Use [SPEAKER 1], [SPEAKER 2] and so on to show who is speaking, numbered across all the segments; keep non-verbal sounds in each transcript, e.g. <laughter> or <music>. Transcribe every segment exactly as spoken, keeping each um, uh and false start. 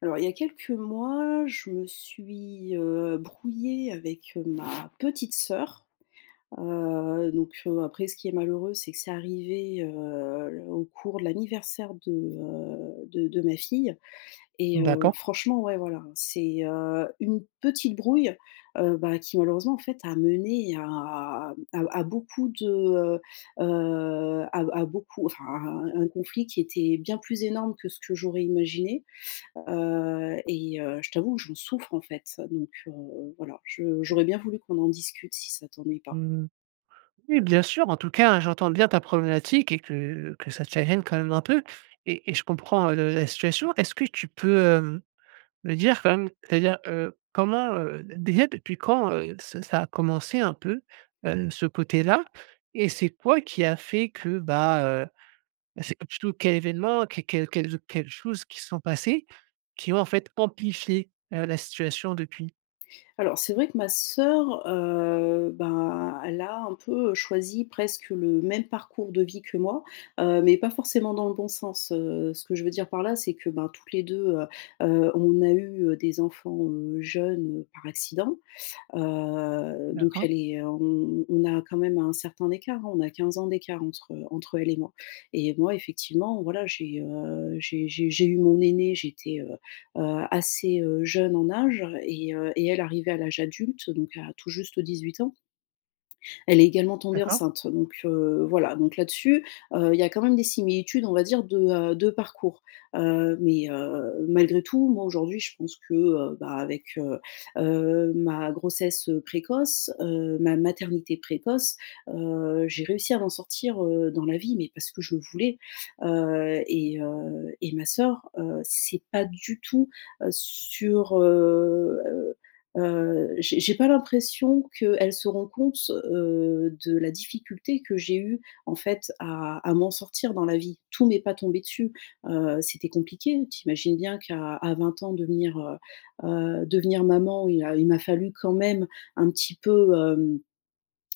[SPEAKER 1] Alors, il y a quelques mois, je me suis, heu, brouillée avec, heu, ma petite sœur. Heu, donc, heu, après ce qui est malheureux, c'est que c'est arrivé, heu, au cours de l'anniversaire de, heu, de de ma fille. Et heu,
[SPEAKER 2] D'accord.
[SPEAKER 1] franchement, ouais, voilà, c'est, heu, une petite brouille, heu, bah, qui malheureusement, en fait, a mené à à à beaucoup de, heu heu, à à beaucoup, enfin, à un conflit qui était bien plus énorme que ce que j'aurais imaginé. Heu et heu, je t'avoue que j'en souffre, en fait, donc heu, voilà, je
[SPEAKER 2] OK.
[SPEAKER 1] j'aurais bien voulu qu'on en discute si ça t'ennuie pas.
[SPEAKER 2] Mmh, oui, bien sûr, en tout cas, j'entends bien ta problématique et que que ça te gêne quand même un peu et et je comprends, heu, la situation. Est-ce que tu peux, hem, me dire quand même, c'est-à-dire, heu, comment, heu, déjà depuis quand, heu, ça ça a commencé un peu, heu, ce côté-là? Et c'est quoi qui a fait que, bah, Bah, c'est plutôt quel événement, que quelles quelles quelles choses qui se sont passées, qui ont en fait amplifié, heu, la situation depuis?
[SPEAKER 1] Alors c'est vrai que ma sœur, heu, ben, elle a un peu choisi presque le même parcours de vie que moi, heu, mais pas forcément dans le bon sens. Heu, ce que je veux dire par là, c'est que, ben, toutes les deux, heu heu, on a eu, heu, des enfants, heu, jeunes, heu, par accident. Heu, donc
[SPEAKER 2] D'accord,
[SPEAKER 1] elle est, euh, on on a quand même un certain écart, hein, on a quinze ans d'écart entre, entre elle et moi. Et moi effectivement, voilà, j'ai, heu, j'ai j'ai j'ai eu mon aîné. j'étais, heu heu, assez, heu, jeune en âge et heu et elle arrivait à l'âge adulte, donc à tout juste dix-huit ans elle est également tombée
[SPEAKER 2] d'accord,
[SPEAKER 1] enceinte. Donc heu, voilà, donc là-dessus, heu, il y a quand même des similitudes, on va dire, de, heu, de parcours. Heu, mais heu, malgré tout, moi, aujourd'hui, je pense que, heu, bah, avec, heu heu, ma grossesse précoce, heu, ma maternité précoce, heu, j'ai réussi à m'en sortir, heu, dans la vie, mais parce que je le voulais. Heu et heu et ma sœur, heu, c'est pas du tout, heu, sur, heu Heu, j'ai j'ai pas l'impression qu'elle se rend compte, heu, de la difficulté que j'ai eue, en fait, à à m'en sortir dans la vie. Tout m'est pas tombé dessus. Heu, c'était compliqué. T'imagines bien qu'à à vingt ans devenir, heu heu, devenir maman. Il a il m'a fallu quand même un petit peu, hem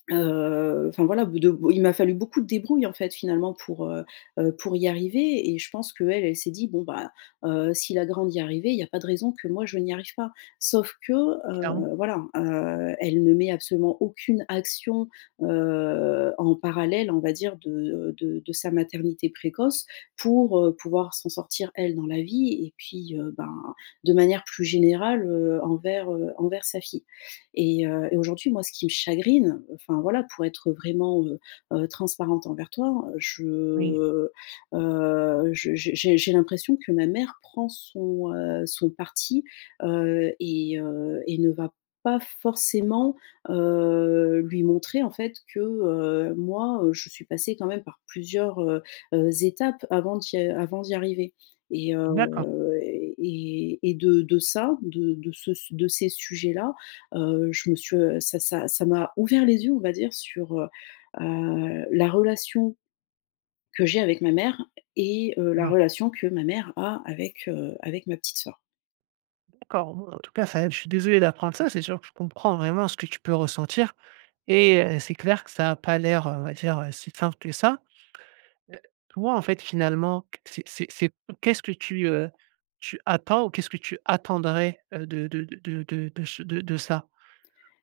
[SPEAKER 1] Heu, enfin voilà, de bon, il m'a fallu beaucoup de débrouille en fait finalement pour, heu heu, pour y arriver. Et je pense qu'elle, elle elle s'est dit: «Bon bah, heu, si la grande y arrivait il y a pas de raison que moi je n'y arrive pas». Sauf que,
[SPEAKER 2] oui, clairement.
[SPEAKER 1] heu, voilà, heu, elle ne met absolument aucune action, heu, en parallèle, on va dire de de de sa maternité précoce pour, heu, pouvoir s'en sortir elle dans la vie. Et puis, heu, ben, de manière plus générale, heu, envers, heu, envers sa fille. Et, heu, et aujourd'hui, moi, ce qui me chagrine, enfin voilà, pour être vraiment, heu heu, transparente envers toi, je,
[SPEAKER 2] Oui,
[SPEAKER 1] heu, je j'ai j'ai j'ai l'impression que ma mère prend son, heu, son parti, heu, et heu, et ne va pas forcément, heu, lui montrer en fait que, heu, moi, heu, je suis passée quand même par plusieurs, heu heu, étapes avant d'y avant d'y arriver. Et
[SPEAKER 2] d'accord,
[SPEAKER 1] heu, et et de de ça, de de ce de ces sujets-là. Heu, je me suis, heu, ça ça ça m'a ouvert les yeux, on va dire, sur, heu heu, la relation que j'ai avec ma mère et heu, la
[SPEAKER 2] d'accord,
[SPEAKER 1] relation que ma mère a avec, heu, avec ma petite sœur.
[SPEAKER 2] d'accord. En tout cas, ça je suis désolé d'apprendre ça, c'est sûr que je comprends vraiment ce que tu peux ressentir. Et heu, c'est clair que ça a pas l'air, heu, on va dire, heu, si simple que ça. Toi, en fait, finalement, c'est c'est c'est qu'est-ce que tu, heu, tu attends ou qu'est-ce que tu attendrais, heu, de de de de de ce de de ça?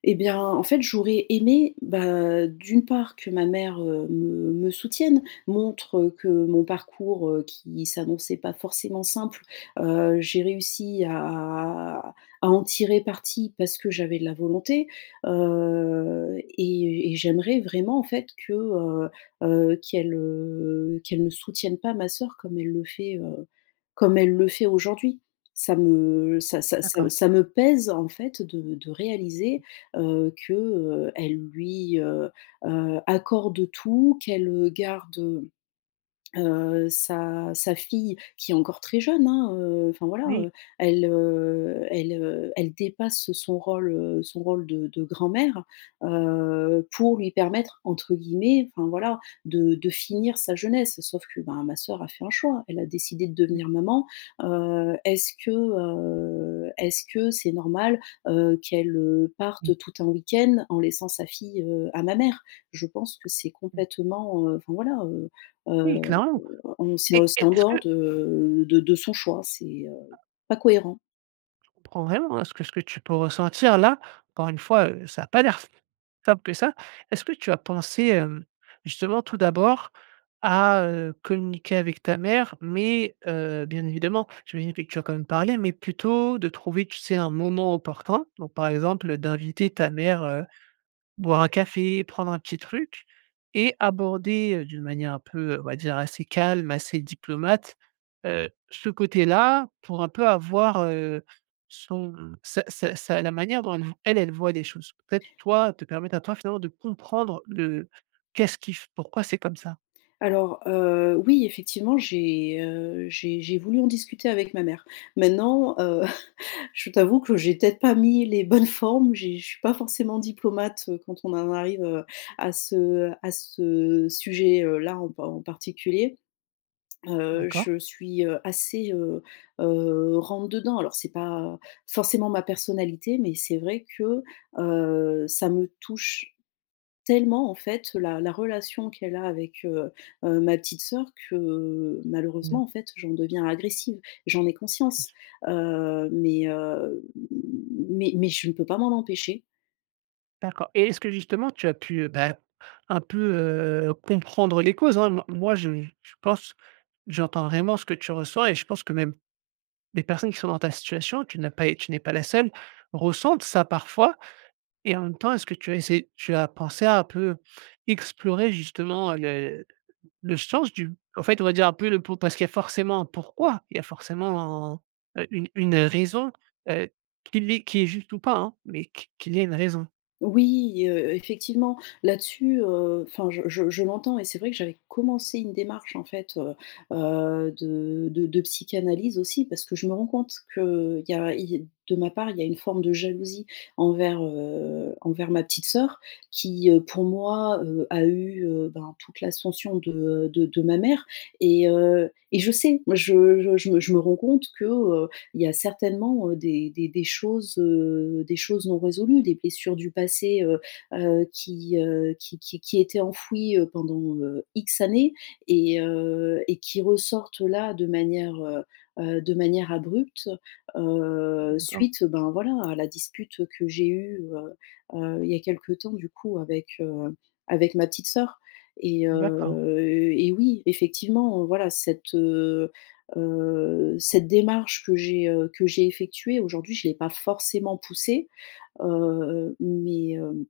[SPEAKER 1] Eh bien, en fait, j'aurais aimé, bah, d'une part, que ma mère, heu, me me soutienne, montre, heu, que mon parcours, heu, qui s'annonçait pas forcément simple, heu, j'ai réussi à à en tirer parti parce que j'avais de la volonté. Heu et et j'aimerais vraiment, en fait, que, heu heu, qu'elle, heu, qu'elle ne soutienne pas ma sœur comme elle le fait, heu, comme elle le fait aujourd'hui. Ça me ça ça ça
[SPEAKER 2] D'accord.
[SPEAKER 1] ça me pèse, en fait, de de réaliser heu, elle lui, heu heu, accorde tout, qu'elle, euh, garde, Heu, sa sa fille qui est encore très jeune, hein, heu, enfin voilà,
[SPEAKER 2] Oui,
[SPEAKER 1] heu, elle, heu, elle, heu, elle dépasse son rôle, heu, son rôle de de grand-mère, heu, pour lui permettre entre guillemets, enfin voilà, de de finir sa jeunesse. Sauf que, ben, ma sœur a fait un choix. Elle a décidé de
[SPEAKER 2] oui,
[SPEAKER 1] devenir maman. Heu, est-ce que, heu, est-ce que c'est normal, heu, qu'elle, heu,
[SPEAKER 2] oui.
[SPEAKER 1] parte tout un week-end en laissant sa fille, heu, à ma mère? Je pense que c'est complètement, heu, enfin voilà, heu,
[SPEAKER 2] Oui, clairement.
[SPEAKER 1] on c'est
[SPEAKER 2] Et
[SPEAKER 1] en c'est
[SPEAKER 2] et
[SPEAKER 1] en
[SPEAKER 2] est-ce que
[SPEAKER 1] dehors
[SPEAKER 2] je
[SPEAKER 1] de de de son choix, c'est, heu, pas cohérent.
[SPEAKER 2] comprends vraiment, hein, ce que ce que tu peux ressentir là, encore une fois, heu, ça a pas l'air simple que ça. Est-ce que tu as pensé, hem, justement tout d'abord à, heu, communiquer avec ta mère? Mais, heu, bien évidemment, j'imagine que tu as quand même parlé, mais plutôt de trouver, tu sais, un moment opportun. Donc par exemple, heu, d'inviter ta mère, heu boire un café, prendre un petit truc et aborder, heu, d'une manière un peu, on va dire assez calme, assez diplomate, heu, ce côté-là pour un peu avoir, heu, son sa sa sa la manière dont elle elle, elle voit les choses. Peut-être toi, te permettre à toi finalement de comprendre le qu'est-ce qui f pourquoi c'est comme ça?
[SPEAKER 1] Alors, heu, oui, effectivement, j'ai, heu, j'ai j'ai voulu en discuter avec ma mère. Maintenant, heu, <laughs> je t'avoue que j'ai peut-être pas mis les bonnes formes. J'ai Je suis pas forcément diplomate, heu, quand on en arrive, heu, à ce à ce sujet, euh, là en en particulier. Heu,
[SPEAKER 2] D'accord.
[SPEAKER 1] je suis, heu, assez, heu heu, rentre-dedans. Alors c'est pas forcément ma personnalité, mais c'est vrai que, heu, ça me touche Tellement en fait la la relation qu'elle a avec, heu heu, ma petite sœur que
[SPEAKER 2] Mmh.
[SPEAKER 1] malheureusement en fait j'en deviens agressive. J'en ai conscience, heu, mais, heu, mais mais je ne peux pas m'en empêcher.
[SPEAKER 2] D'accord et est-ce que justement tu as pu, heu, bah, un peu, heu, comprendre les causes, hein? Moi moi je je pense j'entends vraiment ce que tu ressens et je pense que même les personnes qui sont dans ta situation, tu n'as pas tu n'es pas la seule, ressentent ça parfois et en même temps, est-ce que tu as essayé tu as pensé à un peu explorer justement le le sens du en fait, on va dire un peu le pour parce qu'il y a forcément un pourquoi, il y a forcément un, heu, une une raison, heu, qu'il est qui est juste ou pas, hein, mais qui qu'il y a une raison,
[SPEAKER 1] Oui, heu, effectivement, là-dessus, heu, enfin, je je je l'entends. Et c'est vrai que j'avais commencé une démarche, en fait, heu heu, de de de psychanalyse aussi parce que je me rends compte que il y a il de ma part, il y a une forme de jalousie envers, heu, envers ma petite sœur qui, heu, pour moi, heu, a eu, heu, ben, toute l'ascension de, de de ma mère. Et heu et je sais, moi, je je je me je me rends compte que, il y a certainement, heu, des des des choses, heu, des choses non résolues, des blessures du passé, heu heu, qui, heu, qui qui qui étaient enfouies, heu, pendant, heu, X années. Et heu et qui ressortent là de manière, heu heu, de manière abrupte, heu,
[SPEAKER 2] d'accord?
[SPEAKER 1] suite, ben, voilà, à la dispute que j'ai eue, heu heu, il y a quelque temps du coup avec, heu, avec ma petite sœur. Et
[SPEAKER 2] D'accord,
[SPEAKER 1] heu et oui, effectivement, voilà, cette, heu Heu, cette démarche que j'ai, heu, que j'ai effectuée aujourd'hui, je l'ai pas forcément poussée, heu, mais, hem,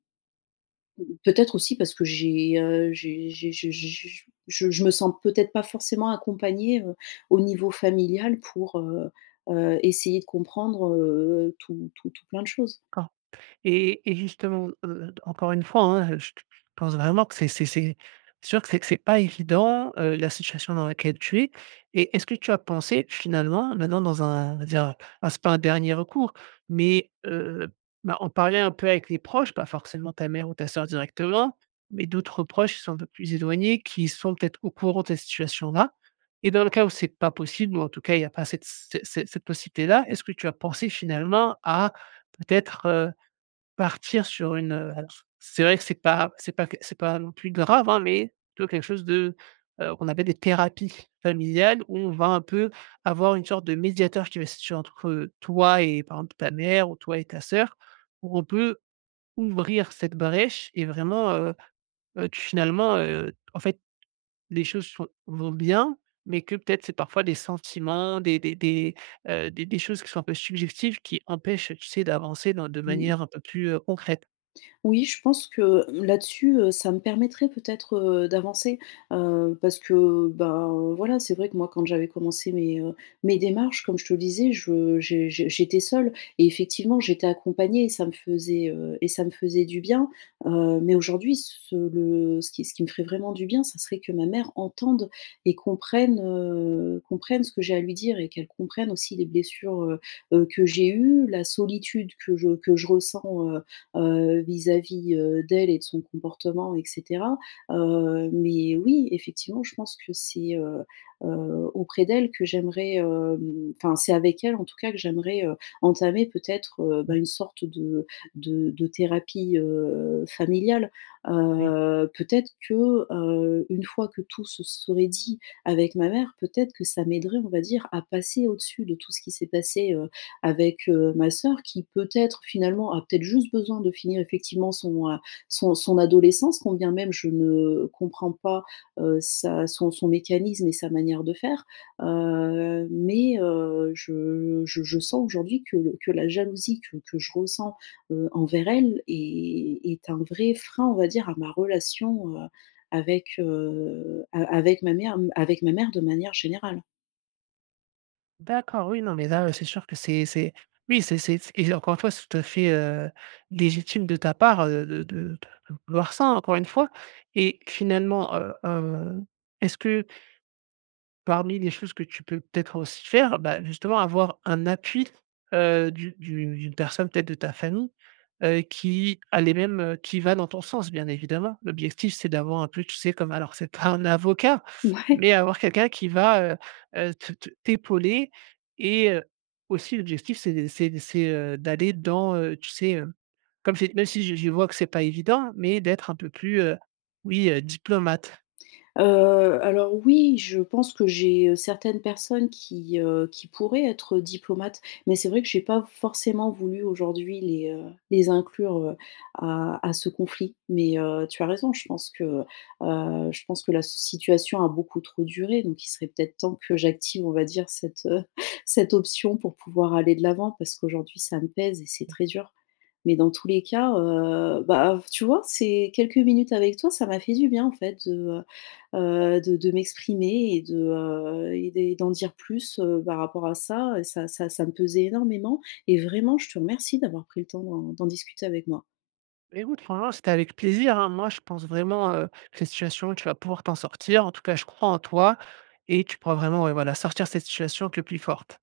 [SPEAKER 1] peut-être aussi parce que j'ai, heu, j'ai j'ai je je je je me sens peut-être pas forcément accompagnée, heu, au niveau familial pour, heu heu, essayer de comprendre, heu, tout tout tout plein de choses.
[SPEAKER 2] d'accord. Et et justement, heu, encore une fois, hein, je pense vraiment que c'est c'est c'est sûr que c'est c'est pas évident, heu, la situation dans laquelle tu es et est-ce que tu as pensé finalement maintenant dans un on va dire, ah, c'est pas un dernier recours, mais heu, bah, en parler un peu avec les proches, pas forcément ta mère ou ta sœur directement, mais d'autres proches qui sont un peu plus éloignés, qui sont peut-être au courant de cette situation-là et dans le cas où c'est pas possible ou en tout cas il y a pas cette cette cette cette possibilité-là, est-ce que tu as pensé finalement à peut-être, euh, partir sur une, heu, alors c'est vrai que c'est pas c'est pas que c'est pas non plus grave, hein, mais plutôt quelque chose de, heu, qu'on appelle des thérapies familiales où on va un peu avoir une sorte de médiateur qui va se situer entre, heu, toi et par exemple ta mère ou toi et ta sœur, où on peut ouvrir cette brèche et vraiment, heu heu, que finalement, heu, en fait les choses sont vont bien, mais que peut-être c'est parfois des sentiments, des des des, heu, des des choses qui sont un peu subjectives qui empêchent, tu sais, d'avancer dans de
[SPEAKER 1] Mmh.
[SPEAKER 2] manière un peu plus, heu, concrète.
[SPEAKER 1] Oui, je pense que là-dessus, heu, ça me permettrait peut-être, heu, d'avancer, heu, parce que, ben, voilà, c'est vrai que moi, quand j'avais commencé mes, heu, mes démarches, comme je te le disais, je j'ai j'ai j'étais seule et effectivement, j'étais accompagnée et ça me faisait, heu et ça me faisait du bien, heu, mais aujourd'hui, ce le ce qui ce qui me ferait vraiment du bien, ça serait que ma mère entende et comprenne, heu, comprenne ce que j'ai à lui dire et qu'elle comprenne aussi les blessures, heu heu, que j'ai eues, la solitude que je que je ressens, heu, vis-à-vis, heu, d'elle et de son comportement et cetera. Heu, mais oui, effectivement, je pense que c'est, heu heu, auprès d'elle que j'aimerais, hem, enfin, c'est avec elle, en tout cas, que j'aimerais, heu, entamer peut-être, heu, bah, une sorte de de de thérapie, heu, familiale.
[SPEAKER 2] Oui.
[SPEAKER 1] Heu, peut-être que, heu, une fois que tout se serait dit avec ma mère, peut-être que ça m'aiderait, on va dire, à passer au-dessus de tout ce qui s'est passé, euh, avec, heu, ma sœur qui peut-être finalement a peut-être juste besoin de finir effectivement son, heu, son son adolescence, combien même je ne comprends pas, heu, sa son son mécanisme et sa manière de faire, heu, mais heu, je je je sens aujourd'hui que le que la jalousie que que je ressens, heu, envers elle est est un vrai frein, on va dire, à ma relation, heu, avec, heu, a avec ma mère, avec ma mère de manière générale.
[SPEAKER 2] D'accord, oui, non, mais là, heu, c'est sûr que c'est c'est oui, c'est c'est et encore une fois, c'est tout à fait, heu, légitime de ta part, heu, de de de vouloir ça, encore une fois et finalement, heu, hem, est-ce que parmi les choses que tu peux peut-être aussi faire, bah, justement avoir un appui, heu, du du d'une personne peut-être de ta famille, heu, qui allait même, heu, qui va dans ton sens bien évidemment. L'objectif c'est d'avoir un peu tu sais comme alors c'est pas un avocat,
[SPEAKER 1] <laughs> Ouais.
[SPEAKER 2] mais avoir quelqu'un qui va, heu heu, te te t'épauler et heu, aussi l'objectif c'est c'est c'est, heu, d'aller dans, heu, tu sais, heu, comme c'est même si je je vois que c'est pas évident, mais d'être un peu plus, heu oui, heu, diplomate.
[SPEAKER 1] Heu, alors oui, je pense que j'ai, heu, certaines personnes qui, heu, qui pourraient être diplomates, mais c'est vrai que j'ai pas forcément voulu aujourd'hui les, heu, les inclure, heu, à à ce conflit. Mais, heu, tu as raison, je pense que, heu, je pense que la situation a beaucoup trop duré, donc il serait peut-être temps que j'active, on va dire, cette, heu, <laughs> cette option pour pouvoir aller de l'avant parce qu'aujourd'hui ça me pèse et c'est très dur. Mais dans tous les cas, heu, bah, tu vois, ces quelques minutes avec toi, ça m'a fait du bien en fait de, heu de de m'exprimer et de, heu et des d'en dire plus, heu, par rapport à ça. Et Ça ça ça me pesait énormément et vraiment je te remercie d'avoir pris le temps d'en d'en discuter avec moi.
[SPEAKER 2] Bah, écoute, franchement, c'était avec plaisir, hein. Moi, je pense vraiment, heu, que cette situation, tu vas pouvoir t'en sortir. En tout cas, je crois en toi et tu pourras vraiment, ouais, voilà, sortir cette situation que plus forte.